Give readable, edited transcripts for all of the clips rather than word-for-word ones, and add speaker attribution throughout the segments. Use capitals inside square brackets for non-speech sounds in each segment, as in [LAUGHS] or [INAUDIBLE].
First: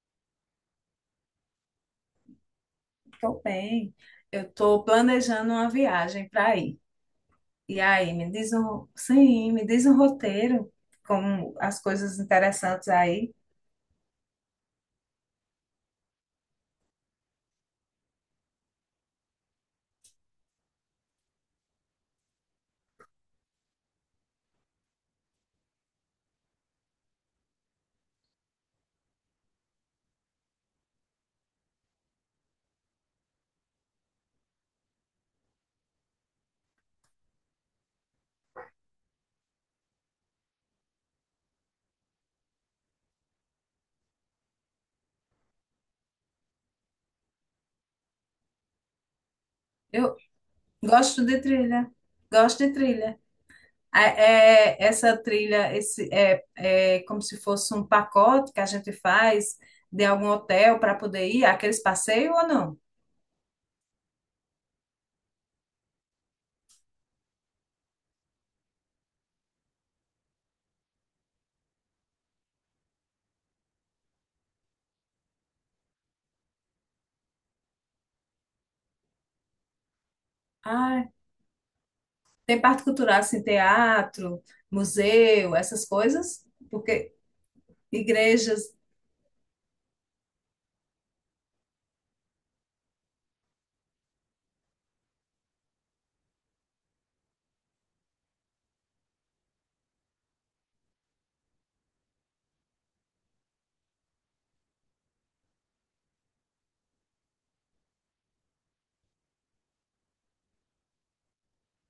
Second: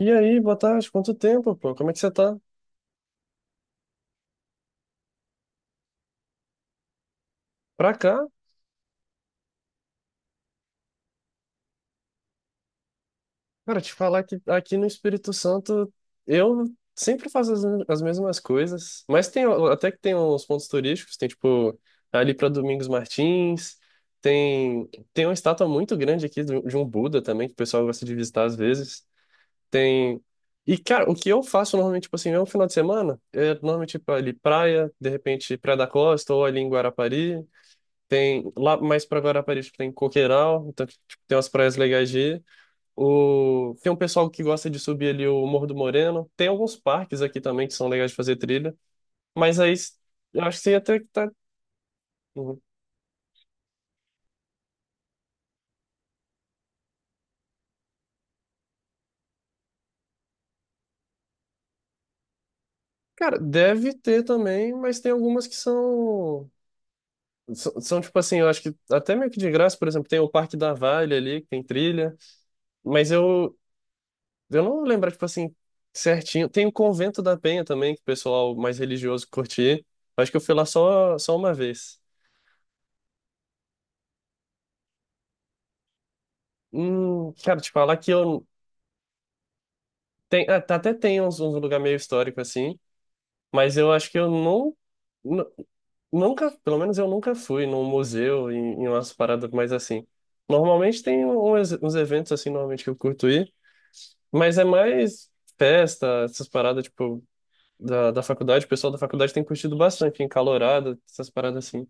Speaker 1: E aí, boa tarde, quanto tempo, pô? Como é que você tá?
Speaker 2: Tô bem. Eu tô planejando uma viagem para ir. E
Speaker 1: Pra
Speaker 2: aí,
Speaker 1: cá?
Speaker 2: sim, me diz um roteiro com as coisas interessantes aí.
Speaker 1: Cara, te falar que aqui no Espírito Santo eu sempre faço as mesmas coisas, mas tem até que tem uns pontos turísticos, tem tipo ali pra Domingos Martins, tem uma estátua muito grande aqui de um Buda também, que o pessoal gosta de visitar às vezes. Tem. E cara, o que eu faço normalmente, tipo assim, é um final de semana, é normalmente tipo, ali praia, de repente Praia da Costa ou ali em Guarapari. Tem lá mais pra Guarapari, tipo, tem Coqueiral, então, tipo, tem umas praias legais de ir. Tem um pessoal que gosta de subir ali o Morro do Moreno. Tem alguns parques aqui também que são legais de fazer trilha. Mas aí
Speaker 2: Eu
Speaker 1: eu acho que você ia ter que
Speaker 2: gosto
Speaker 1: tá.
Speaker 2: de trilha.
Speaker 1: Uhum.
Speaker 2: Gosto de trilha. Essa trilha, esse é como se fosse um pacote que a gente faz de algum hotel para poder ir, aqueles passeios ou não?
Speaker 1: Cara, deve ter também, mas tem algumas que são. São, tipo assim, eu acho que até meio que de graça, por exemplo, tem o Parque da Vale ali, que tem trilha, mas eu não vou lembrar, tipo assim, certinho. Tem o Convento da Penha também, que o pessoal mais religioso curtia. Acho que eu fui lá
Speaker 2: Ah,
Speaker 1: só uma vez.
Speaker 2: tem parte cultural, assim, teatro, museu, essas coisas, porque
Speaker 1: Cara, te falar que eu.
Speaker 2: igrejas.
Speaker 1: Tem, ah, até tem uns lugar meio histórico assim, mas eu acho que eu não. nu- Nunca, pelo menos eu nunca fui num museu, em, em umas paradas mais assim. Normalmente tem uns eventos assim, normalmente que eu curto ir, mas é mais festa, essas paradas, tipo. Da faculdade, o pessoal da faculdade tem curtido bastante, encalorada, essas paradas assim.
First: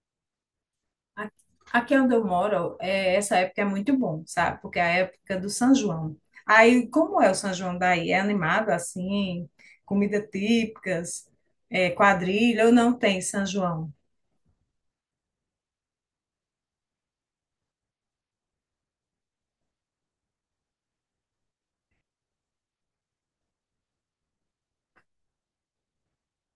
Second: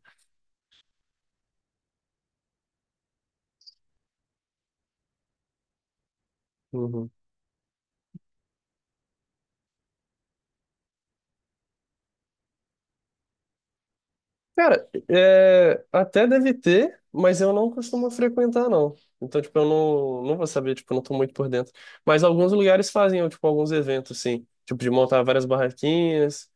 Speaker 2: A- Aqui onde eu moro, essa época é muito bom, sabe? Porque é a época do São João. Aí,
Speaker 1: Uhum.
Speaker 2: como é o São João daí? É animado assim? Comida típicas, quadrilha, ou não tem São João?
Speaker 1: Cara, é, até deve ter, mas eu não costumo frequentar, não. Então, tipo, eu não, não vou saber, tipo, eu não tô muito por dentro. Mas alguns lugares fazem, tipo, alguns eventos, assim, tipo, de montar várias barraquinhas,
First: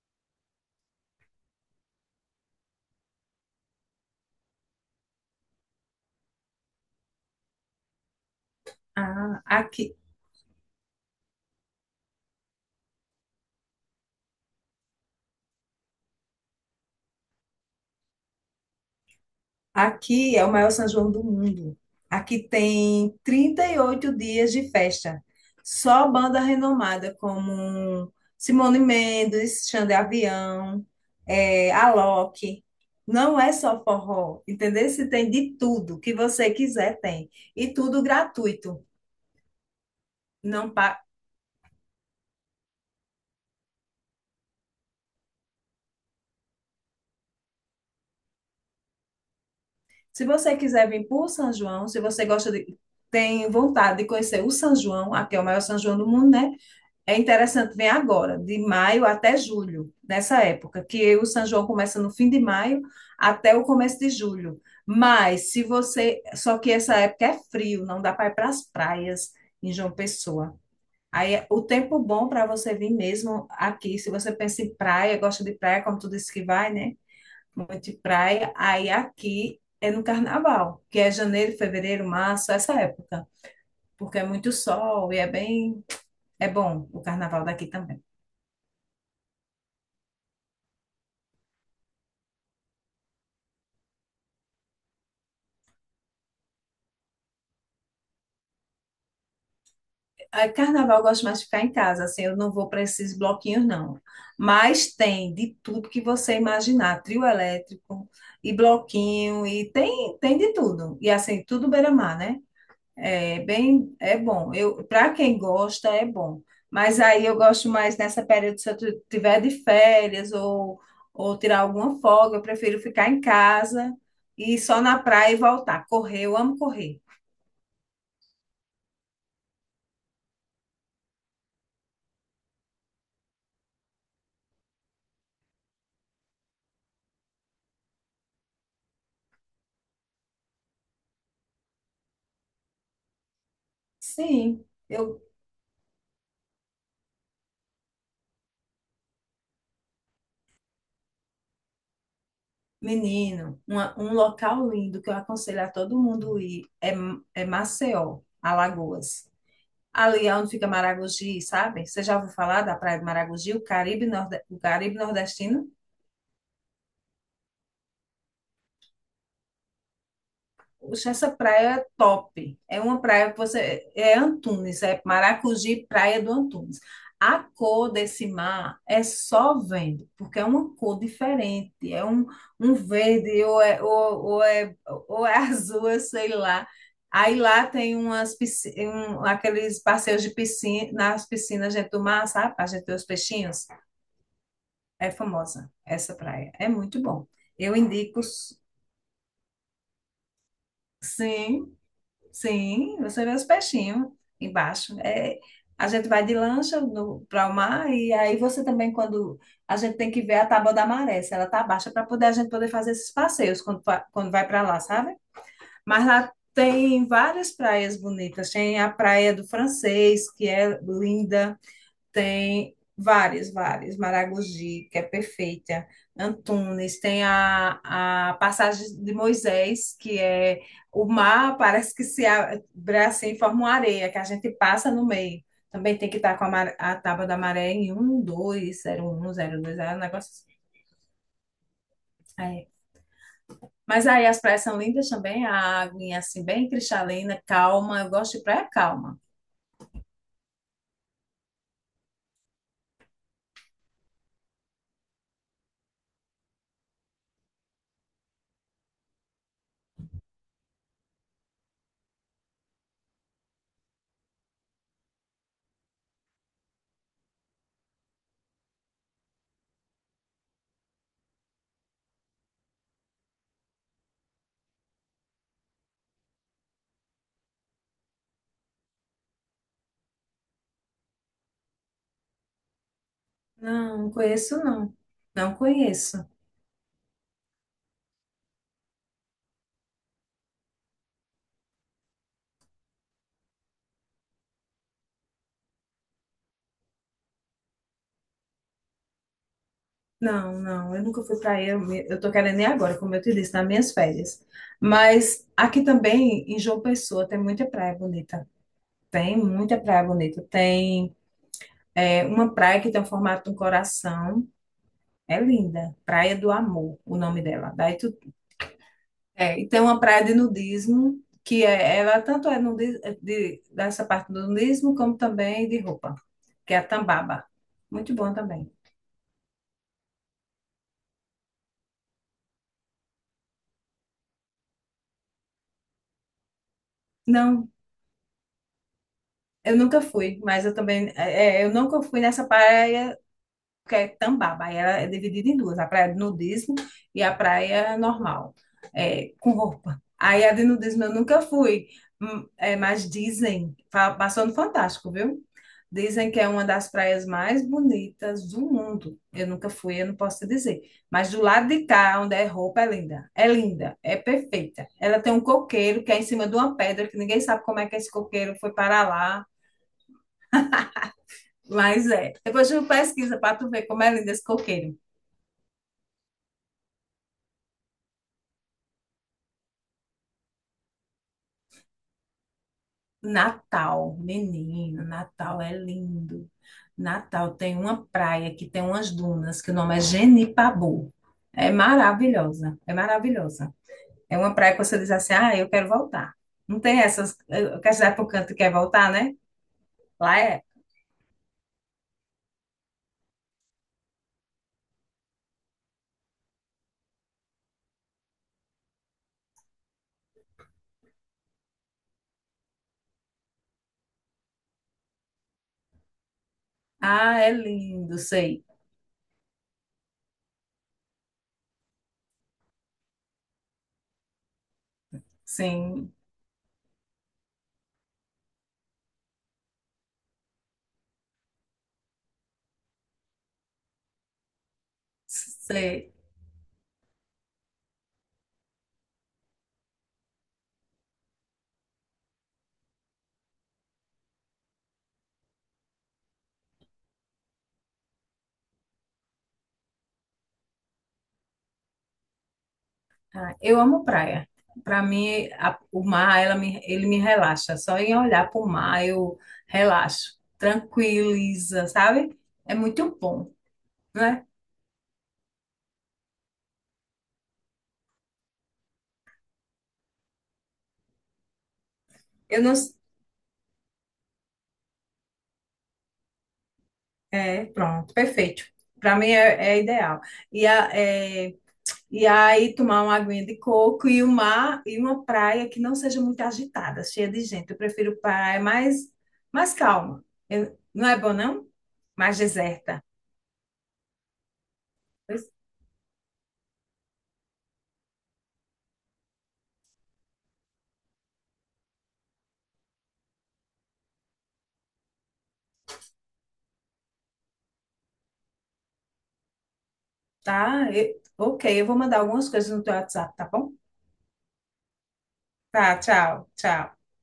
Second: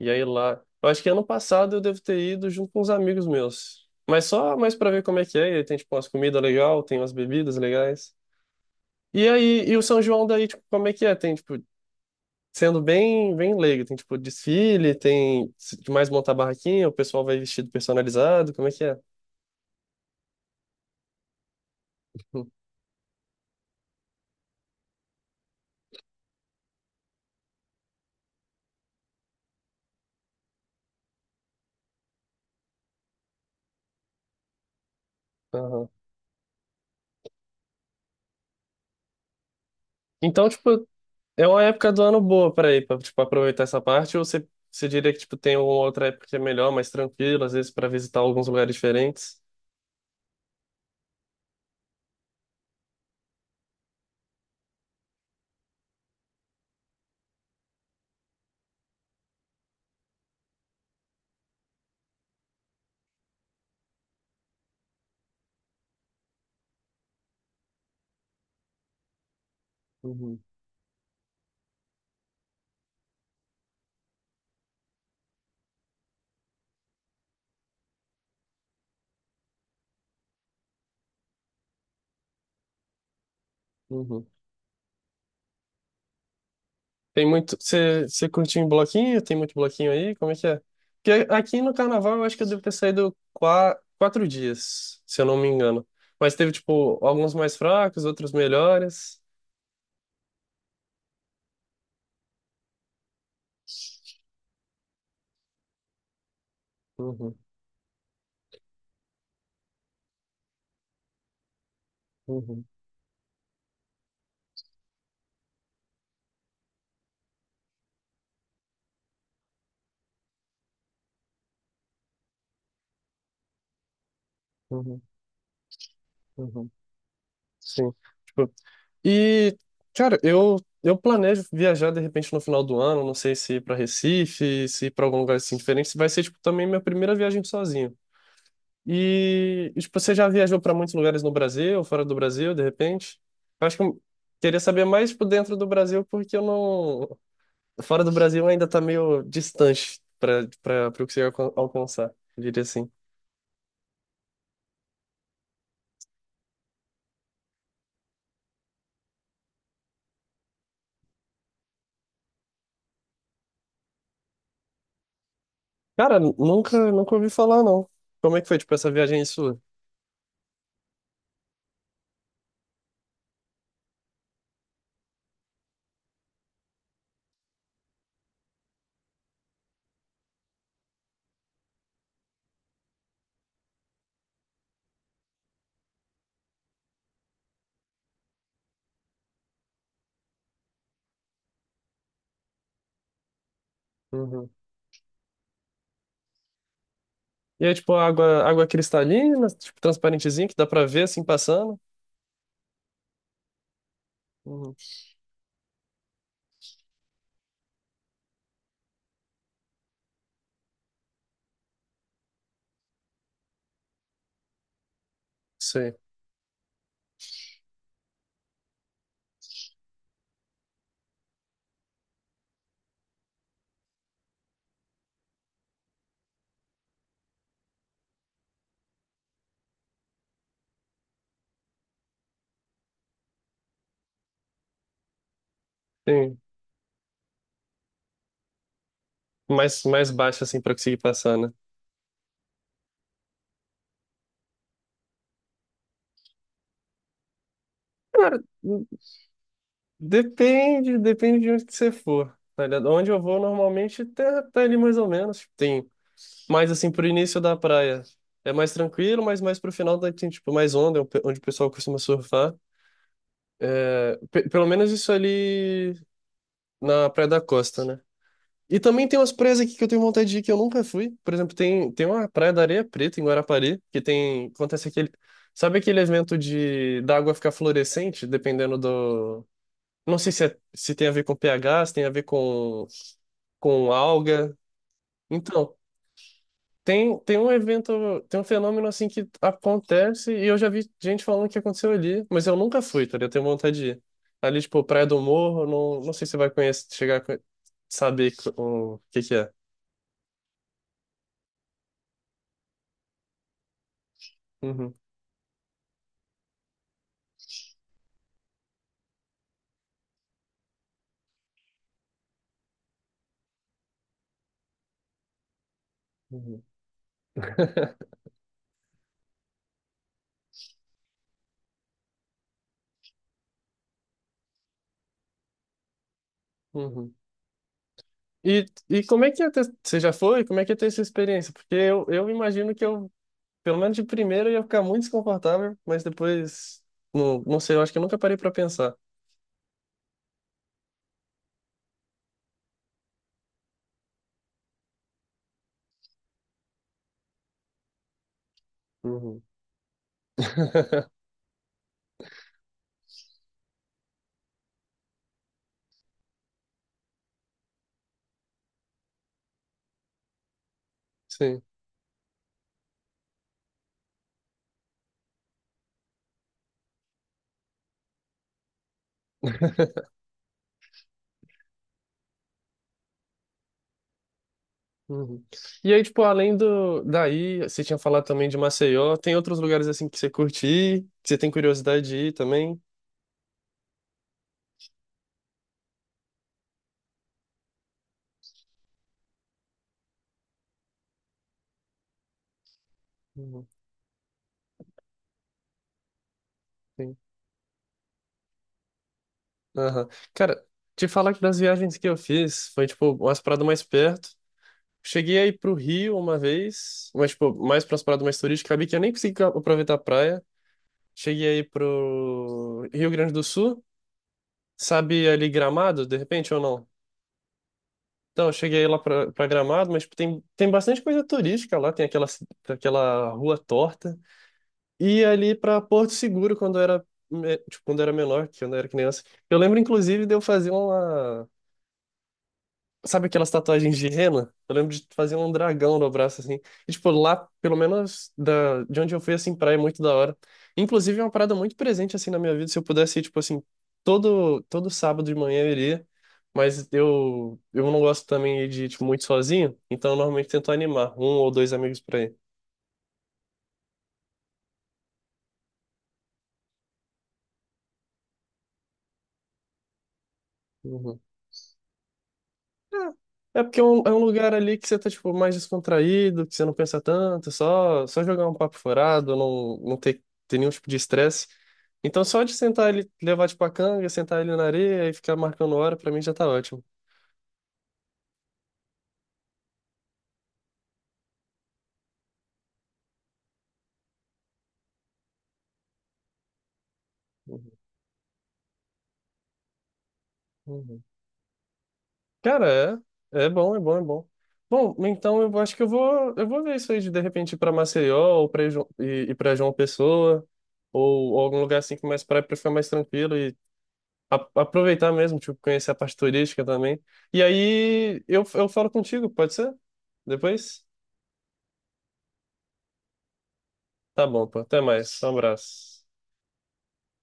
Speaker 1: e aí lá. Eu acho que ano passado eu devo ter ido junto com uns amigos meus. Mas só mais pra ver como é que é. E aí tem, tipo, umas comidas legais, tem umas bebidas legais. E
Speaker 2: Ah,
Speaker 1: aí, e o
Speaker 2: aqui,
Speaker 1: São João daí, tipo, como é que é? Tem, tipo, sendo bem, bem leigo. Tem tipo desfile, tem se- de mais montar barraquinha, o pessoal vai vestido personalizado, como é que é?
Speaker 2: Aqui é o maior São João do mundo. Aqui
Speaker 1: Hum,
Speaker 2: tem 38 dias de festa. Só banda renomada como Simone Mendes, Xande Avião, Alok. Não é só forró, entendeu? Se tem de
Speaker 1: aham.
Speaker 2: tudo que você quiser, tem. E tudo gratuito.
Speaker 1: Então,
Speaker 2: Não
Speaker 1: tipo,
Speaker 2: pa...
Speaker 1: é uma época do ano boa para ir, para tipo aproveitar essa parte, ou você diria que tipo tem uma outra época que é melhor, mais tranquila, às vezes para visitar alguns lugares diferentes?
Speaker 2: Se você quiser vir para o São João, se você gosta de... tem vontade de conhecer o São João, aqui é o maior São João do mundo, né? É interessante, vem agora, de maio até julho, nessa época, que o São João começa no fim de maio até o começo de julho. Mas se você. Só que essa época é frio, não dá para ir para as praias em João
Speaker 1: Uhum,
Speaker 2: Pessoa. Aí é o tempo bom para você vir mesmo aqui, se você pensa em praia, gosta de praia, como tu disse que vai, né? Muito de praia. Aí aqui é no carnaval, que é janeiro, fevereiro, março, essa época, porque é
Speaker 1: uhum.
Speaker 2: muito sol e é bem. É bom o
Speaker 1: Tem
Speaker 2: carnaval
Speaker 1: muito.
Speaker 2: daqui também.
Speaker 1: Você curtiu em bloquinho? Tem muito bloquinho aí? Como é que é? Porque aqui no carnaval eu acho que eu devo ter saído quatro dias, se eu não me engano. Mas teve, tipo, alguns mais fracos, outros melhores.
Speaker 2: Ah, Carnaval eu gosto mais de ficar em casa, assim, eu não vou para esses bloquinhos, não. Mas tem de tudo que você imaginar, trio
Speaker 1: Uhum,
Speaker 2: elétrico e bloquinho, e tem de tudo. E assim, tudo beira-mar, né?
Speaker 1: uhum,
Speaker 2: É bem, é bom. Eu, para quem gosta, é bom. Mas aí eu gosto mais nessa período, se eu tiver de férias ou tirar alguma folga, eu prefiro ficar em casa e ir só na
Speaker 1: uhum,
Speaker 2: praia e voltar. Correr, eu amo
Speaker 1: uhum.
Speaker 2: correr.
Speaker 1: Sim. Tipo, e, cara, eu planejo viajar de repente no final do ano. Não sei se ir pra Recife, se ir pra algum lugar assim diferente. Vai ser, tipo, também minha primeira viagem sozinho. E tipo, você já viajou para muitos lugares no Brasil, fora do Brasil, de repente? Eu acho que eu queria
Speaker 2: Sim.
Speaker 1: saber mais
Speaker 2: Eu
Speaker 1: tipo, dentro do Brasil, porque eu não. Fora do Brasil ainda tá meio distante para o que você ia alcançar, eu diria assim.
Speaker 2: Menino, um local lindo que eu aconselho a todo mundo ir é Maceió, Alagoas. Ali é onde fica Maragogi, sabe? Você já ouviu falar da Praia de Maragogi, o Caribe, o Caribe nordestino?
Speaker 1: Cara, nunca ouvi falar, não. Como é que foi, tipo, essa viagem aí sua?
Speaker 2: Poxa, essa praia é top. É uma praia que você. É Antunes, é Maracujá, Praia do Antunes. A cor desse mar é só vendo, porque é uma cor diferente. É um verde, ou é [LAUGHS] azul, eu sei lá. Aí lá tem aqueles passeios de piscina, nas piscinas dentro do mar, sabe? Para a gente ver os peixinhos.
Speaker 1: Uhum.
Speaker 2: É famosa essa praia. É muito bom.
Speaker 1: E é
Speaker 2: Eu
Speaker 1: tipo
Speaker 2: indico,
Speaker 1: água cristalina, tipo, transparentezinha, que dá pra ver assim
Speaker 2: sim.
Speaker 1: passando?
Speaker 2: Sim, você vê os peixinhos
Speaker 1: Uhum.
Speaker 2: embaixo. A gente vai de lancha para o mar e aí você também, quando a gente tem que ver a tábua da maré, se ela tá baixa, para poder a gente poder fazer esses passeios quando vai para lá, sabe?
Speaker 1: Sei.
Speaker 2: Mas lá tem várias praias bonitas. Tem a Praia do Francês, que é linda. Tem vários, vários. Maragogi, que é perfeita. Antunes, tem a passagem de Moisés, que é o mar, parece que se abre assim, forma uma areia, que a gente passa no meio. Também tem que
Speaker 1: Tem
Speaker 2: estar com a tábua da maré em 120102, é um
Speaker 1: mais
Speaker 2: negócio
Speaker 1: baixo
Speaker 2: assim.
Speaker 1: assim pra conseguir passar, né?
Speaker 2: É. Mas aí as praias são lindas também, a água assim, bem cristalina, calma. Eu
Speaker 1: Cara,
Speaker 2: gosto de praia calma.
Speaker 1: depende, depende de onde que você for. Tá ligado? Onde eu vou normalmente tá, tá ali mais ou menos. Tem mais assim pro início da praia. É mais tranquilo, mas mais pro final daí tem tipo mais onda, onde o pessoal costuma surfar. Pelo menos isso ali na Praia da Costa, né? E também tem umas praias aqui que eu tenho vontade de ir que eu nunca fui. Por exemplo, tem uma praia da Areia Preta em Guarapari, que tem, acontece aquele, sabe aquele evento de da água ficar fluorescente, dependendo do, não sei se, se tem a ver com pH, se tem a ver com
Speaker 2: Não, não
Speaker 1: alga.
Speaker 2: conheço, não. Não
Speaker 1: Então,
Speaker 2: conheço.
Speaker 1: tem um evento, tem um fenômeno assim que acontece e eu já vi gente falando que aconteceu ali, mas eu nunca fui, tá ligado? Eu tenho vontade de ir. Ali, tipo, Praia do Morro, não sei se você vai conhecer, chegar a saber co- o que que é.
Speaker 2: Não, não, eu nunca fui eu tô querendo ir agora, como eu te disse, nas minhas férias.
Speaker 1: Uhum,
Speaker 2: Mas aqui também, em João Pessoa, tem muita praia bonita. Tem muita praia bonita. Tem uma praia que tem o formato de um coração. É linda. Praia do
Speaker 1: uhum,
Speaker 2: Amor, o nome dela. E tem uma praia de nudismo, ela tanto é de, dessa parte do nudismo, como também de roupa, que é a
Speaker 1: uhum.
Speaker 2: Tambaba. Muito bom
Speaker 1: E,
Speaker 2: também.
Speaker 1: e como é que ia ter, você já foi? Como é que ia ter essa experiência? Porque eu imagino que eu, pelo menos de primeira, eu ia ficar muito desconfortável, mas depois, não
Speaker 2: Não,
Speaker 1: sei, eu acho que eu nunca parei pra pensar.
Speaker 2: eu nunca fui, mas eu também, eu nunca fui nessa praia que é Tambaba. Aí ela é dividida em duas, a praia de nudismo e a praia normal,
Speaker 1: Uhum.
Speaker 2: com roupa. Aí a de nudismo eu
Speaker 1: [LAUGHS]
Speaker 2: nunca fui, mas dizem, passou no Fantástico, viu? Dizem que é uma das praias mais bonitas do mundo. Eu nunca fui, eu não posso te dizer. Mas do
Speaker 1: Sim.
Speaker 2: lado de cá, onde é roupa, é linda. É linda, é perfeita. Ela tem um coqueiro que é em cima de uma pedra, que ninguém sabe como é que esse coqueiro foi para lá, mas é. Depois tu pesquisa para tu ver como é lindo esse coqueiro.
Speaker 1: Uhum. E aí, tipo, além do daí, você tinha falado também de Maceió, tem outros lugares assim que você curte ir, que você tem curiosidade de ir também?
Speaker 2: Natal, menino, Natal é lindo. Natal tem uma praia que tem umas dunas, que o nome é Genipabu. É maravilhosa, é
Speaker 1: Uhum,
Speaker 2: maravilhosa. É uma praia que você diz assim, ah, eu quero voltar. Não tem
Speaker 1: sim.
Speaker 2: essas, eu quero cidade para canto quer voltar, né?
Speaker 1: Aham.
Speaker 2: Lá é.
Speaker 1: Cara, te falar que das viagens que eu fiz, foi tipo umas paradas mais perto. Cheguei aí pro Rio uma vez, mas tipo, mais para umas paradas mais turísticas, acabei que eu nem consegui aproveitar a praia. Cheguei aí pro Rio Grande do Sul, sabe ali Gramado, de repente ou não?
Speaker 2: Ah, é lindo,
Speaker 1: Então, eu
Speaker 2: sei.
Speaker 1: cheguei lá pra Gramado, mas tipo, tem bastante coisa turística lá, tem aquela rua torta. E ali pra Porto
Speaker 2: Sim,
Speaker 1: Seguro, quando eu era, tipo, quando eu era menor, que quando eu era criança. Eu lembro, inclusive, de eu fazer uma. Sabe aquelas tatuagens de rena? Eu lembro de fazer um dragão no
Speaker 2: sei.
Speaker 1: braço, assim. E, tipo, lá, pelo menos de onde eu fui, assim, praia é muito da hora. Inclusive, é uma parada muito presente, assim, na minha vida. Se eu pudesse ir, tipo, assim, todo sábado de manhã eu iria. Mas eu não gosto também de ir, tipo, muito sozinho. Então, eu normalmente tento animar um ou dois amigos pra ir.
Speaker 2: Ah, eu amo praia. Para mim, o mar, ele me relaxa. Só em olhar para o mar eu relaxo,
Speaker 1: Uhum.
Speaker 2: tranquiliza, sabe? É
Speaker 1: É
Speaker 2: muito bom,
Speaker 1: É porque é é um
Speaker 2: né?
Speaker 1: lugar ali que você tá, tipo, mais descontraído, que você não pensa tanto, só jogar um papo furado, não ter, ter nenhum tipo de estresse. Então, só de
Speaker 2: Eu não,
Speaker 1: sentar ele, levar, tipo, a canga, sentar ele na areia e ficar marcando hora, pra mim já tá ótimo.
Speaker 2: pronto, perfeito. Para mim é ideal. E, a, é, e aí tomar uma aguinha de coco e o mar e uma praia que não seja muito agitada, cheia de
Speaker 1: Uhum,
Speaker 2: gente. Eu prefiro praia mais calma.
Speaker 1: uhum.
Speaker 2: Não é bom, não? Mais
Speaker 1: Cara,
Speaker 2: deserta.
Speaker 1: é, é bom, é bom, é bom. Bom, então eu acho que eu vou ver isso aí de repente, ir pra Maceió ou e pra João Pessoa, ou algum lugar assim que mais praia para ficar mais tranquilo aproveitar mesmo, tipo, conhecer a parte turística também. E aí eu falo contigo, pode ser? Depois?
Speaker 2: Tá? Ok, eu vou mandar algumas coisas no teu WhatsApp, tá bom?
Speaker 1: Tá bom, pô. Até mais. Um
Speaker 2: Tá,
Speaker 1: abraço.
Speaker 2: tchau, tchau.